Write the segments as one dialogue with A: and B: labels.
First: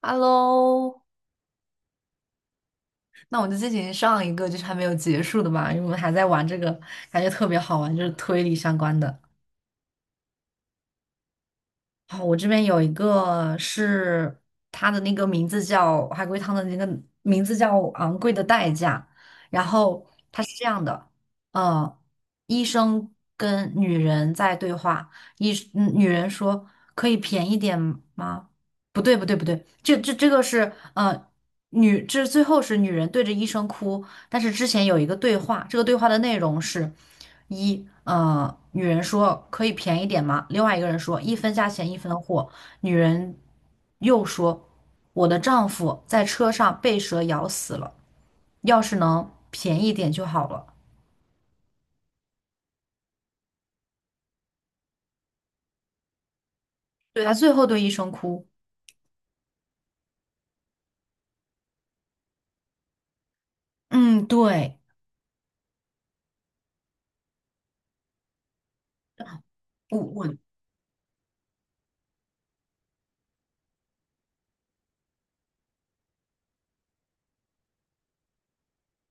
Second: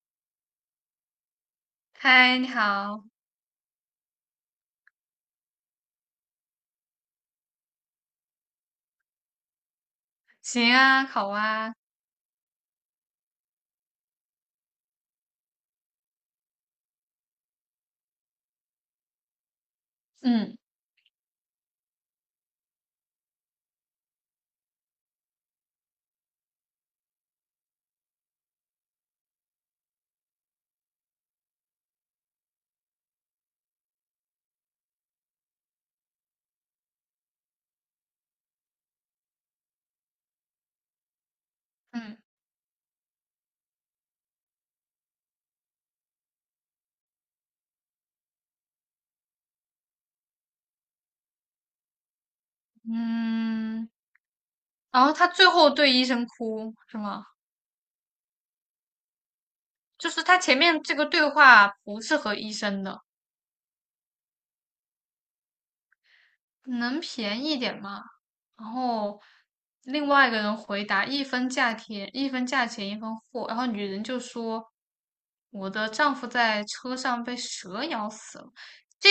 A: Hello，
B: 嗨，你好，
A: 那我们就进行上一个就是还没有结束的吧，因为我们还在玩这个，感觉特别好玩，就是推理相关的。
B: 行啊，好啊，
A: 哦，我这边有一个是他的那个名字叫海龟汤的那个名字叫《昂贵的代价》，然后它是
B: 嗯，
A: 这样的，呃，医生跟女人在对话，女人说可以便宜点吗？不对不对不对，这个是最后是女人对着医生哭，但是之前有一个对话，这个对话的内容是。一，女人说可以便宜点吗？另外一个人说一分价钱一
B: 嗯
A: 分货。女人又说，我的丈夫在车上被蛇咬死了，要是能便宜点就好了。
B: 嗯，然后他最后对医生哭是
A: 对，
B: 吗？
A: 他最后对医生哭。
B: 就是他前面这个对话不是和医生的，
A: 嗯，对，
B: 能便宜点吗？然后
A: 我
B: 另外一
A: 我
B: 个人回答一分价钱一分货，然后女人就说我的丈夫在车上被蛇咬死了。这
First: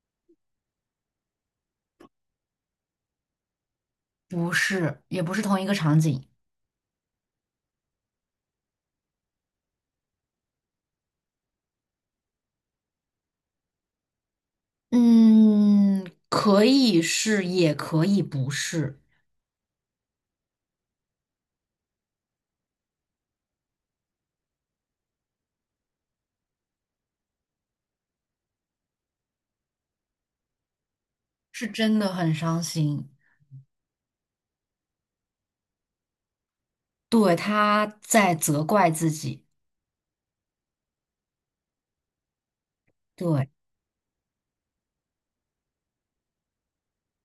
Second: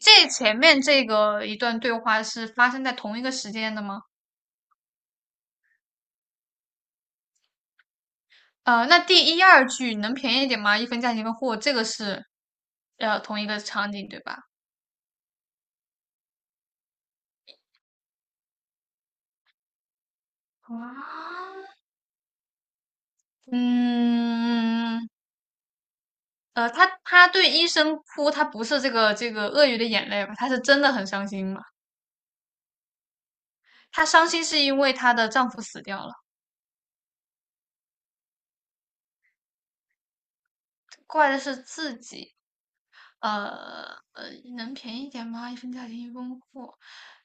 B: 这前面这个一段对话是发生在同一个时间的吗？
A: 不是，也不是同一个场景。
B: 那第一二句能便宜一点吗？一分价钱一分货，这个是同一个场景对吧？
A: 嗯，可以是，也可以不是，
B: 嗯，他对医生哭，他不是这个鳄鱼的眼泪吧？他是真的很伤心嘛？
A: 是真的很伤心。
B: 她伤心是因为她的丈夫死掉了，
A: 对，他在责怪自己。
B: 怪的是自己。呃
A: 对。
B: 呃，能便宜一点吗？一分价钱一分货，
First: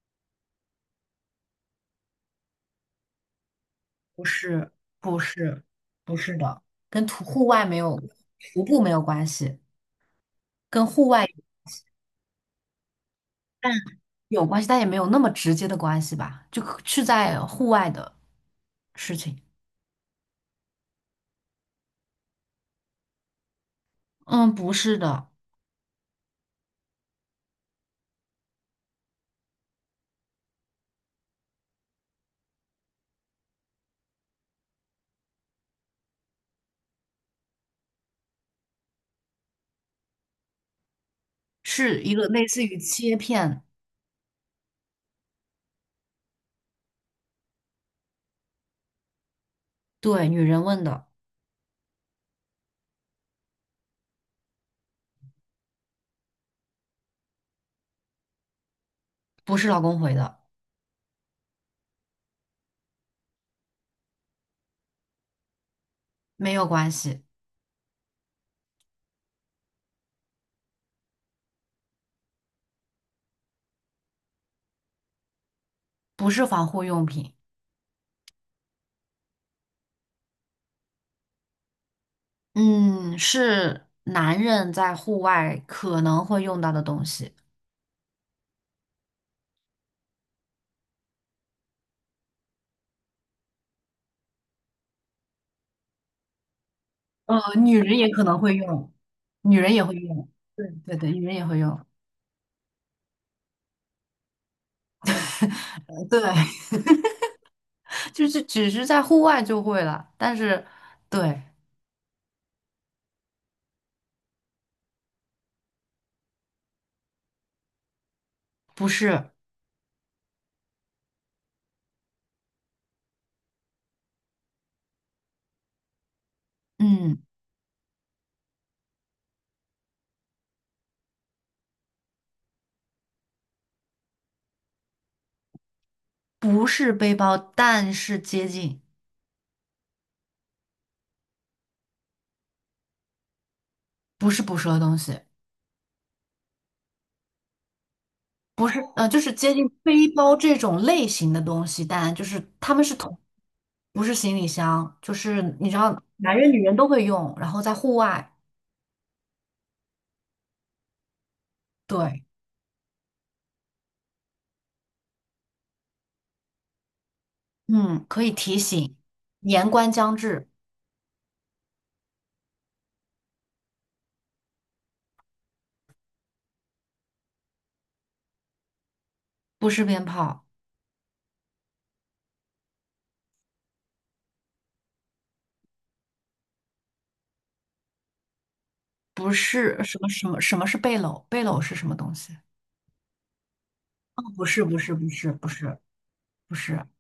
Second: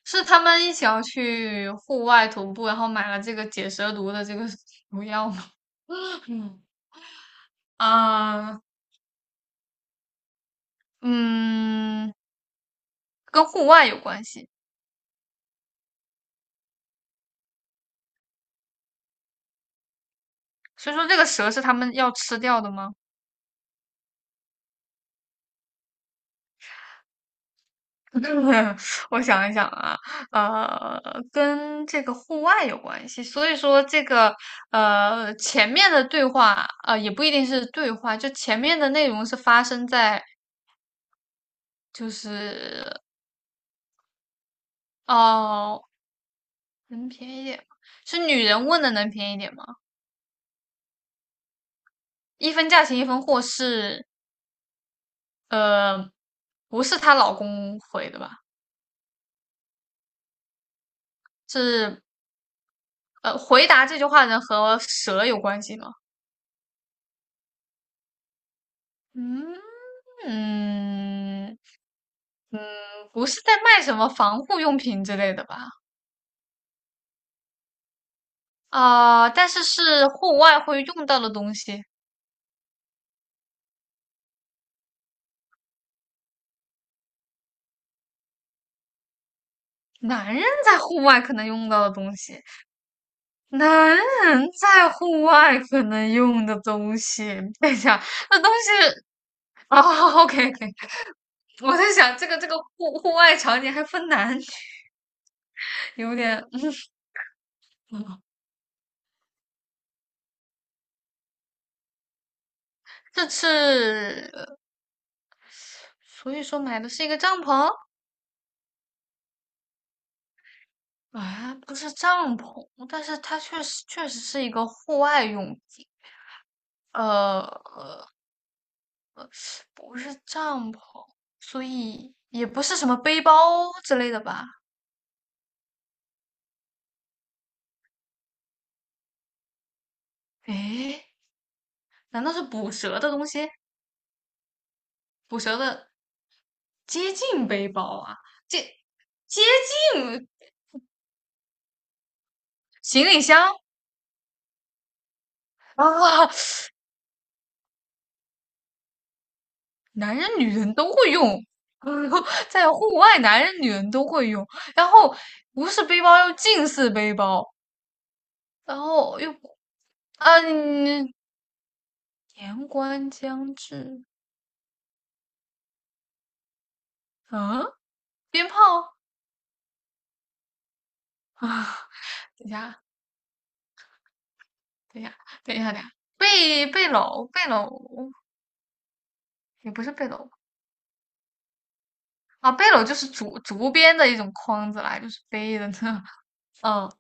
B: 是他们一起要去户外徒步，然后买了这个解蛇毒的
A: 不
B: 这个
A: 是，
B: 毒
A: 不
B: 药吗？
A: 是，不是的，
B: 嗯，
A: 跟徒户外没 有，
B: 啊、
A: 徒步没有关系，跟户外
B: 嗯，跟户
A: 但
B: 外有关
A: 有
B: 系。
A: 关系，但也没有那么直接的关系吧，就可是在户外的事情。
B: 所以说，这个蛇是他们要吃掉的吗？
A: 嗯，不是的，
B: 我想一想啊，呃，跟这个户外有关系。所以说，这个前面的对话，也不一定是对话，就前面的内容是发生在
A: 是
B: 就
A: 一个
B: 是
A: 类似于切片，
B: 哦，能便宜一点吗？是女人问的能便宜一点吗？
A: 对，女人问的，
B: 一分价钱一分货是呃，不是她老公回的吧？
A: 不是老公回的，
B: 是回答这句话呢和蛇有关系吗？
A: 没有关系，
B: 嗯嗯嗯，不是在卖什么防护用品之类的吧？
A: 不是防护用品，
B: 啊、但是是户外会用到的东西，
A: 嗯，是男人在户外可能会用到的东西。
B: 男人在户外可能用到的东西，男人在户外可能用的东西。等一
A: 女人
B: 下，
A: 也可能
B: 那东
A: 会用，
B: 西
A: 女人
B: 啊、
A: 也会
B: o
A: 用，
B: k OK，
A: 对对对，女人 也会
B: 我
A: 用，
B: 在想这个户外场景还分男，有
A: 对，
B: 点，嗯
A: 就是只是在户外就会了，但是对，
B: 这是所以说买的是一个帐篷
A: 不是，
B: 啊，不是帐篷，但是它确实是一个户外用品，
A: 嗯，
B: 呃，不是帐篷，所以也不是什么背包之类的吧？
A: 不是背包，但是接近，
B: 诶，难道是捕蛇的东西？
A: 不是捕蛇的东西，
B: 捕蛇的接近背包啊，接
A: 不是，就是
B: 接
A: 接近背
B: 近
A: 包这种类型的东西，但就是他们是
B: 行
A: 同，
B: 李箱
A: 不是行李箱，就是你知道，
B: 啊，
A: 男人女人都会用，然后在户外，
B: 男人女人都会用。
A: 对，
B: 在户外，男人女人都会用。然后不是背包，又近似背包，
A: 嗯，可以提
B: 然
A: 醒，
B: 后又
A: 年关将至，
B: 嗯，年关将至嗯，鞭炮
A: 不是鞭炮。
B: 啊！等一下，等一下，等一下，等一下，背篓，背篓
A: 不
B: 也
A: 是
B: 不是
A: 什么
B: 背
A: 什
B: 篓
A: 么什么是背篓？背篓是什么东西？
B: 啊，背篓就是竹编的一种
A: 不是
B: 筐
A: 不
B: 子
A: 是
B: 啦，
A: 不
B: 就是
A: 是不
B: 背的
A: 是
B: 呢。
A: 不是，
B: 嗯，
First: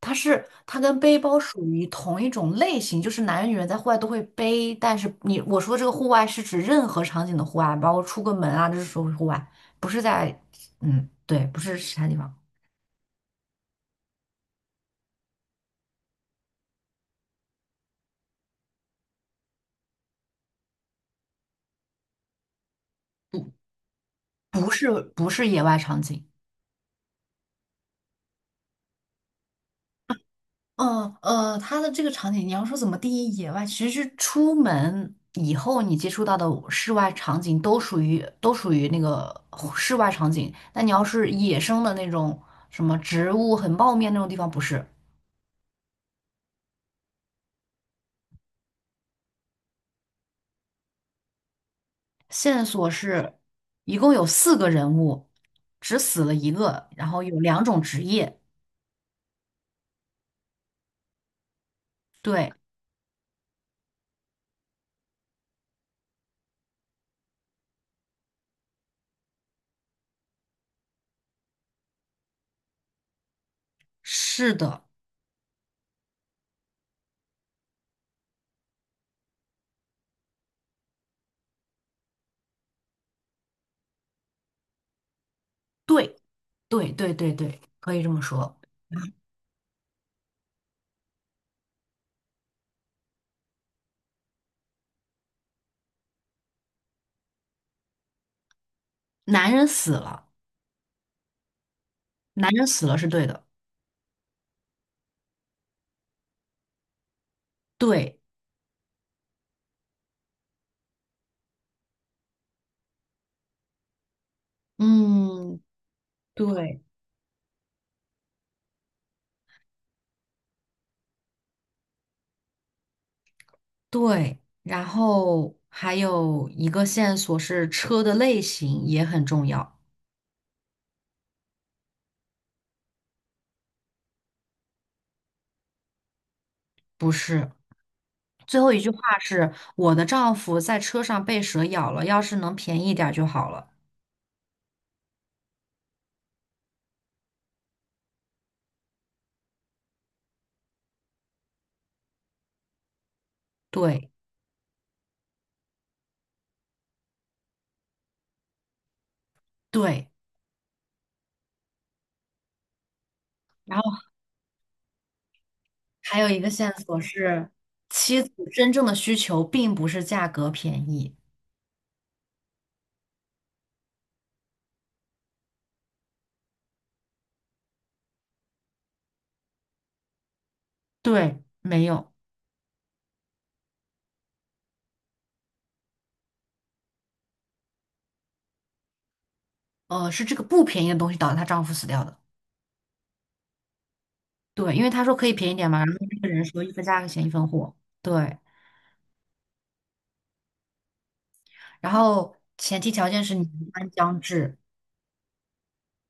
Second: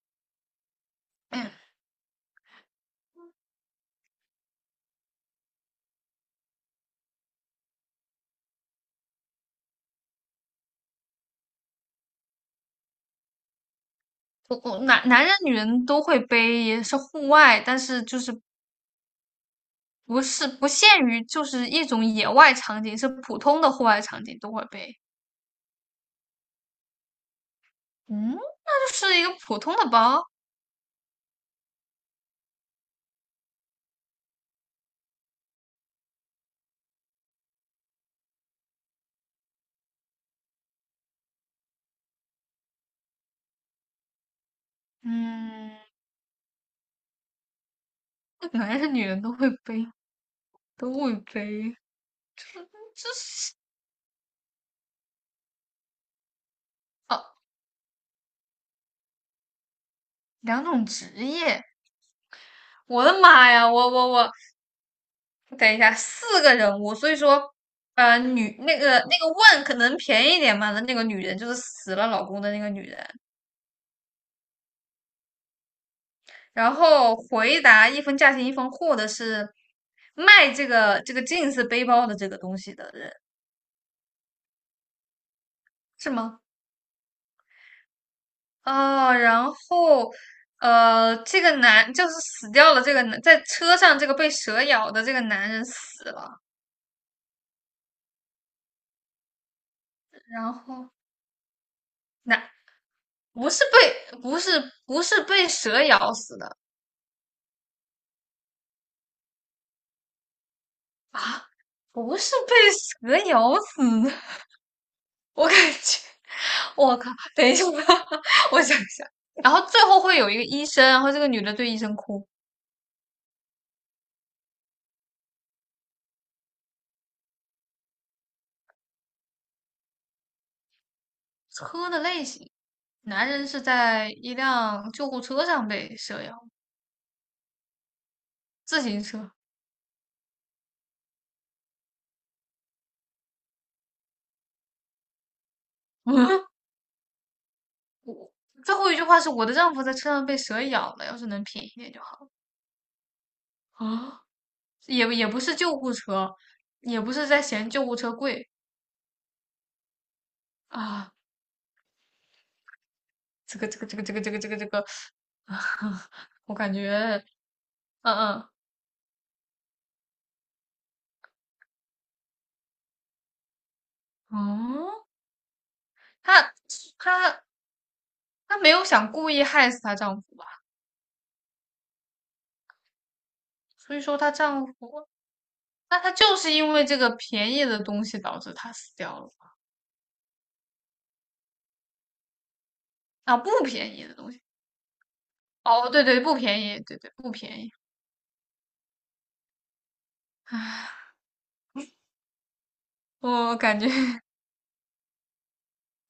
A: 它是它跟背包属
B: 哎
A: 于同一种类型，就是男人女人在户外都会背，但是你我说这个户外是指任何场景的户外，包括出个门啊，这是属于户外，不是在嗯对，不是其他地方，
B: 我男人女人都会背，也是户外，但是就是不是不限于就是一种野外场景，是普
A: 不
B: 通的户外场景都会
A: 不是
B: 背。
A: 不是野外场景。
B: 嗯，那就是一个普通的包。
A: 它的这个场景，你要说怎么定义野外，其实是出门以后你接触到的室外场景都属于那个室外场景。那你要是野生的那种什么植物很茂密那种地方，不是。
B: 嗯。原来是女人都会背，都会背，
A: 线索
B: 这
A: 是
B: 是
A: 一共有四个人物，只死了一个，然
B: 哦，
A: 后有两种职业。
B: 两种职业。
A: 对，
B: 我的妈呀，我，等一下，四个人物，所以说，呃，女那个那个问可能便宜一点嘛的那个女人就是死了老公的那个女人，
A: 是的，
B: 然后回答一分价钱一分货的是卖这个这个 jeans 背包的这个东西的人，是
A: 对
B: 吗？
A: 对对，可以这么说。
B: 哦，然后，这个男就是死掉了，这个男在车上这个被蛇咬的这个男人死了，
A: 男人死了，
B: 然后男
A: 男人死了是对的。
B: 不是被蛇咬死的
A: 对，
B: 啊，不是被蛇咬死的，我感
A: 嗯，
B: 觉
A: 对。
B: 我靠，等一下，我想一下，然后最后会有一个医生，然后这个女的对医生哭。
A: 对，然后还有一个线索是车的类型也很重要，
B: 车的类型，男人是在一辆救护车上被蛇咬，
A: 不是。最后一
B: 自
A: 句话
B: 行车。
A: 是我的丈夫在车上被蛇咬了，要是能便宜点儿就好了。
B: 我最后一句话是我的丈夫在车上被蛇咬了，要是能便宜一点就好。
A: 对
B: 啊也也不是救护车，也不是在嫌救护车贵
A: 对，
B: 啊。这个
A: 然
B: 这个这个
A: 后
B: 这个这个这个这个，啊，
A: 还有一个
B: 我
A: 线
B: 感
A: 索
B: 觉，
A: 是
B: 嗯
A: 妻子
B: 嗯
A: 真正的需求并不是价格便宜，
B: 嗯，她她她没有想故意害死她丈夫吧？
A: 对，没有，
B: 所以说她丈夫，那她就是因为这个便宜的东西导致她死掉了
A: 是这个不便宜的东西导致她丈夫死掉的。
B: 啊，不便宜的东西。
A: 对，因为她说可以便宜点嘛，然
B: 哦，
A: 后
B: 对
A: 那
B: 对，
A: 个
B: 不
A: 人
B: 便
A: 说一
B: 宜，
A: 分
B: 对
A: 价
B: 对
A: 钱一
B: 不
A: 分
B: 便宜。
A: 货。对。
B: 唉，
A: 然后前提条件是年
B: 我感觉
A: 关将至，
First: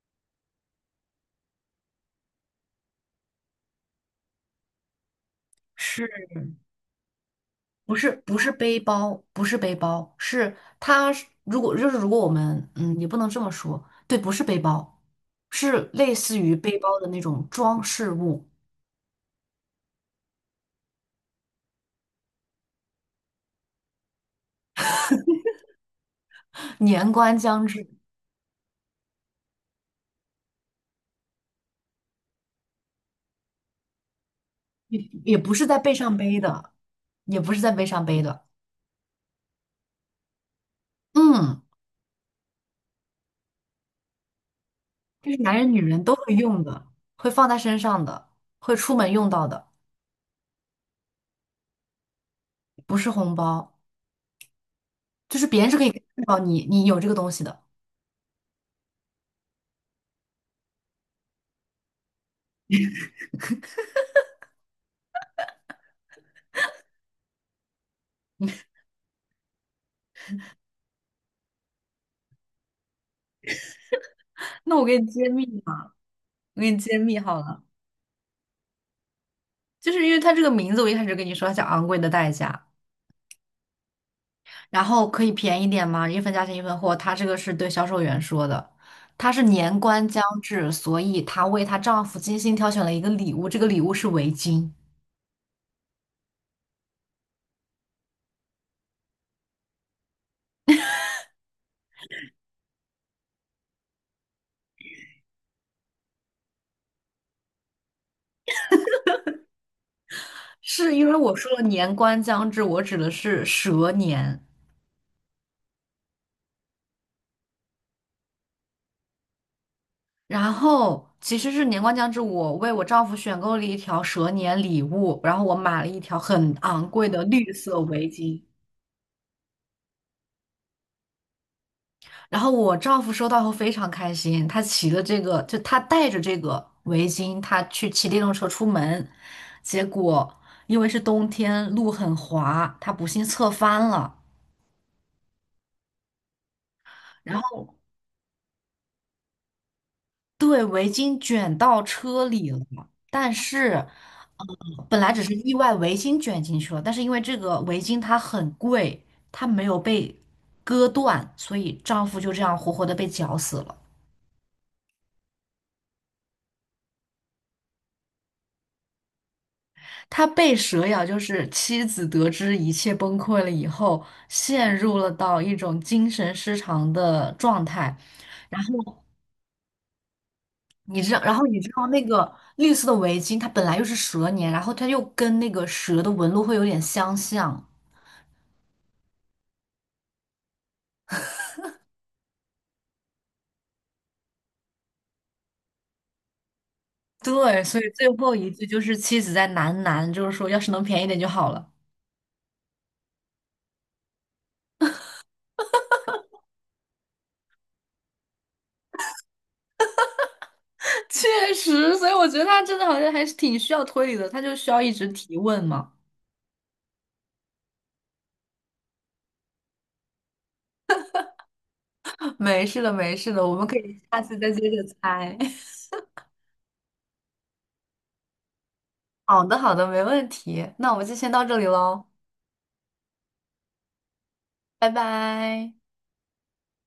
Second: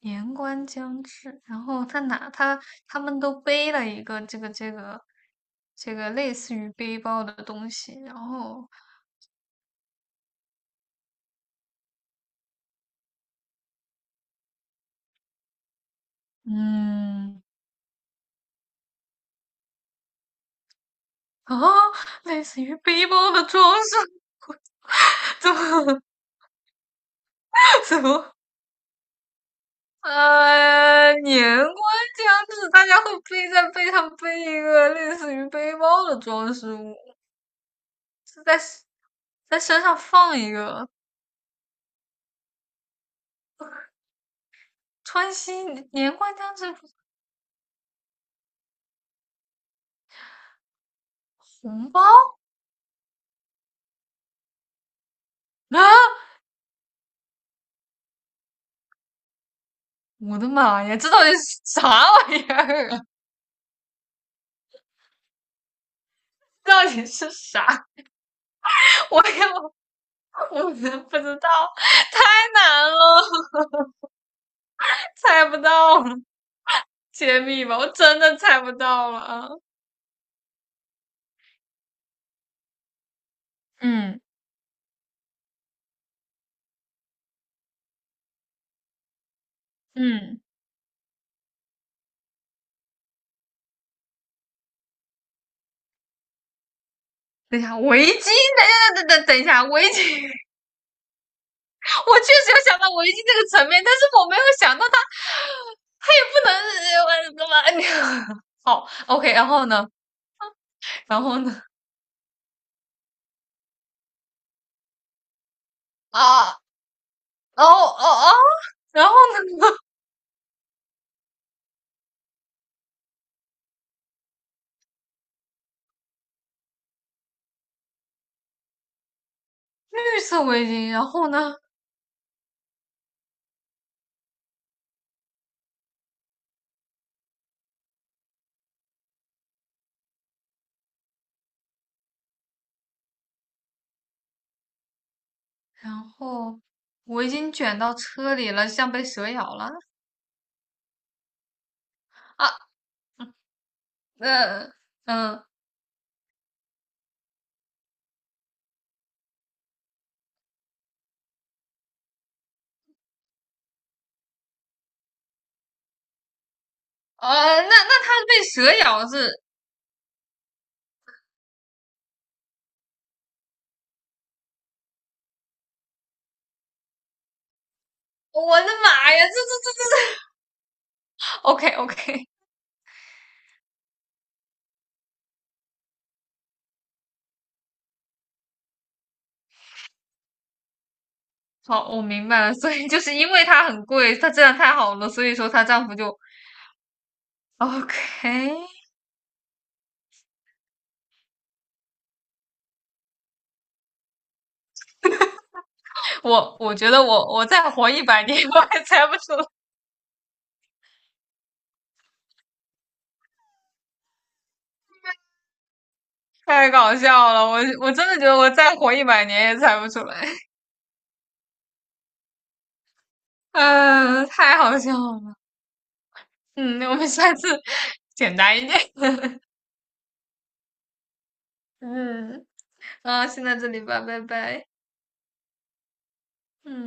B: 年关将至，然后他拿他他们都背了一个这个类
A: 是
B: 似于背包的东
A: 不
B: 西，
A: 是
B: 然
A: 不是
B: 后
A: 背包，不是背包，是它是如果就是如果我们也不能这么说，对，不是背包，是类似于背包的那
B: 嗯
A: 种装饰物。
B: 啊，类似于背包的装饰，怎么
A: 年关将至，
B: 怎么年关将至，大家会背在背上背一个
A: 也
B: 类似
A: 也
B: 于
A: 不是
B: 背
A: 在背
B: 包的
A: 上背
B: 装
A: 的，
B: 饰物，
A: 也不是在背上背
B: 是
A: 的，
B: 在在身上放一个。
A: 嗯，就
B: 川
A: 是
B: 西
A: 男人女人都
B: 年
A: 会
B: 关将
A: 用
B: 至，
A: 的，会放在身上的，会出门用到的，
B: 红包
A: 不是红包，就是别人是
B: 啊！
A: 可以看到你有这个东西的。
B: 我的妈呀，这到底是 啥玩意儿啊？这到底是啥？我也我真不知道，太难了，
A: 那我给你揭秘
B: 猜不
A: 嘛，
B: 到了，
A: 我给你揭秘好
B: 揭
A: 了，
B: 秘吧，我真的猜不到了啊
A: 就是因为它这个名字，我一开始跟你说它叫昂贵的代价，
B: 嗯
A: 然后可以便宜点吗？一分价钱一分货，它这个是对销售员说的，她是年关将
B: 嗯，
A: 至，所以她为她丈夫精心挑选了一个礼物，这个礼物是围巾，
B: 等一下，围巾，等一下，围巾，我确实有想到围巾这个层面，但是我没有想到它，它也不能，我怎么？好，OK，然后呢？
A: 是因为
B: 然
A: 我
B: 后
A: 说
B: 呢？
A: 了年关将至，我指的是蛇年，
B: 啊，哦哦哦，然后呢？
A: 然后其实是年关将至，我为我丈夫选购了一条蛇年礼物，然后我买了一条很昂贵的绿色围巾。
B: 绿色围巾，然后呢？
A: 然后我丈夫收到后非常开心，他骑了这个，就他带着这个围巾，他去骑电动车出门，结果因为是冬天，路很滑，他不幸侧翻了，
B: 然后围
A: 然
B: 巾
A: 后
B: 卷到车里了，像被蛇咬了
A: 对围巾卷到车里了。
B: 啊！
A: 但是
B: 嗯
A: 本来只是
B: 嗯
A: 意外围巾卷进去了，但是因为这个围巾它很贵，它没有被割断，所以丈夫就这样活活的被绞死了。
B: 那它被蛇咬是？
A: 他被蛇咬，就是妻子得知一切崩溃了以后，陷入了到一种精神失常的状态。然
B: 我的
A: 后
B: 妈呀！这这这这
A: 你
B: 这
A: 知道，
B: ，OK
A: 那
B: OK，
A: 个绿色的围巾，它本来又是蛇年，然后它又跟那个蛇的纹路会有点相像。
B: 好，我明白了。所以就是因为它很贵，它质量太好了，所以说她丈夫就
A: 对，所以最后一
B: OK
A: 句就是 妻子在喃喃，就是说要是能便宜点就好了。
B: 我觉得我再活一百年我还猜不出来，
A: 确实，所以我觉得他真的好像还是挺需要推理的，他就需要一直提问嘛。
B: 太搞笑了。我真的觉得我再活一百年也猜不出来，
A: 没事的，没事的，我们可以
B: 嗯、
A: 下次再
B: 太
A: 接
B: 好
A: 着
B: 笑了。
A: 猜。
B: 嗯，那我们下次 简单一点。
A: 好的，好的，没问题。那我们就先到这里喽，
B: 嗯，啊，先到这里吧，拜拜。
A: 拜拜。
B: 嗯。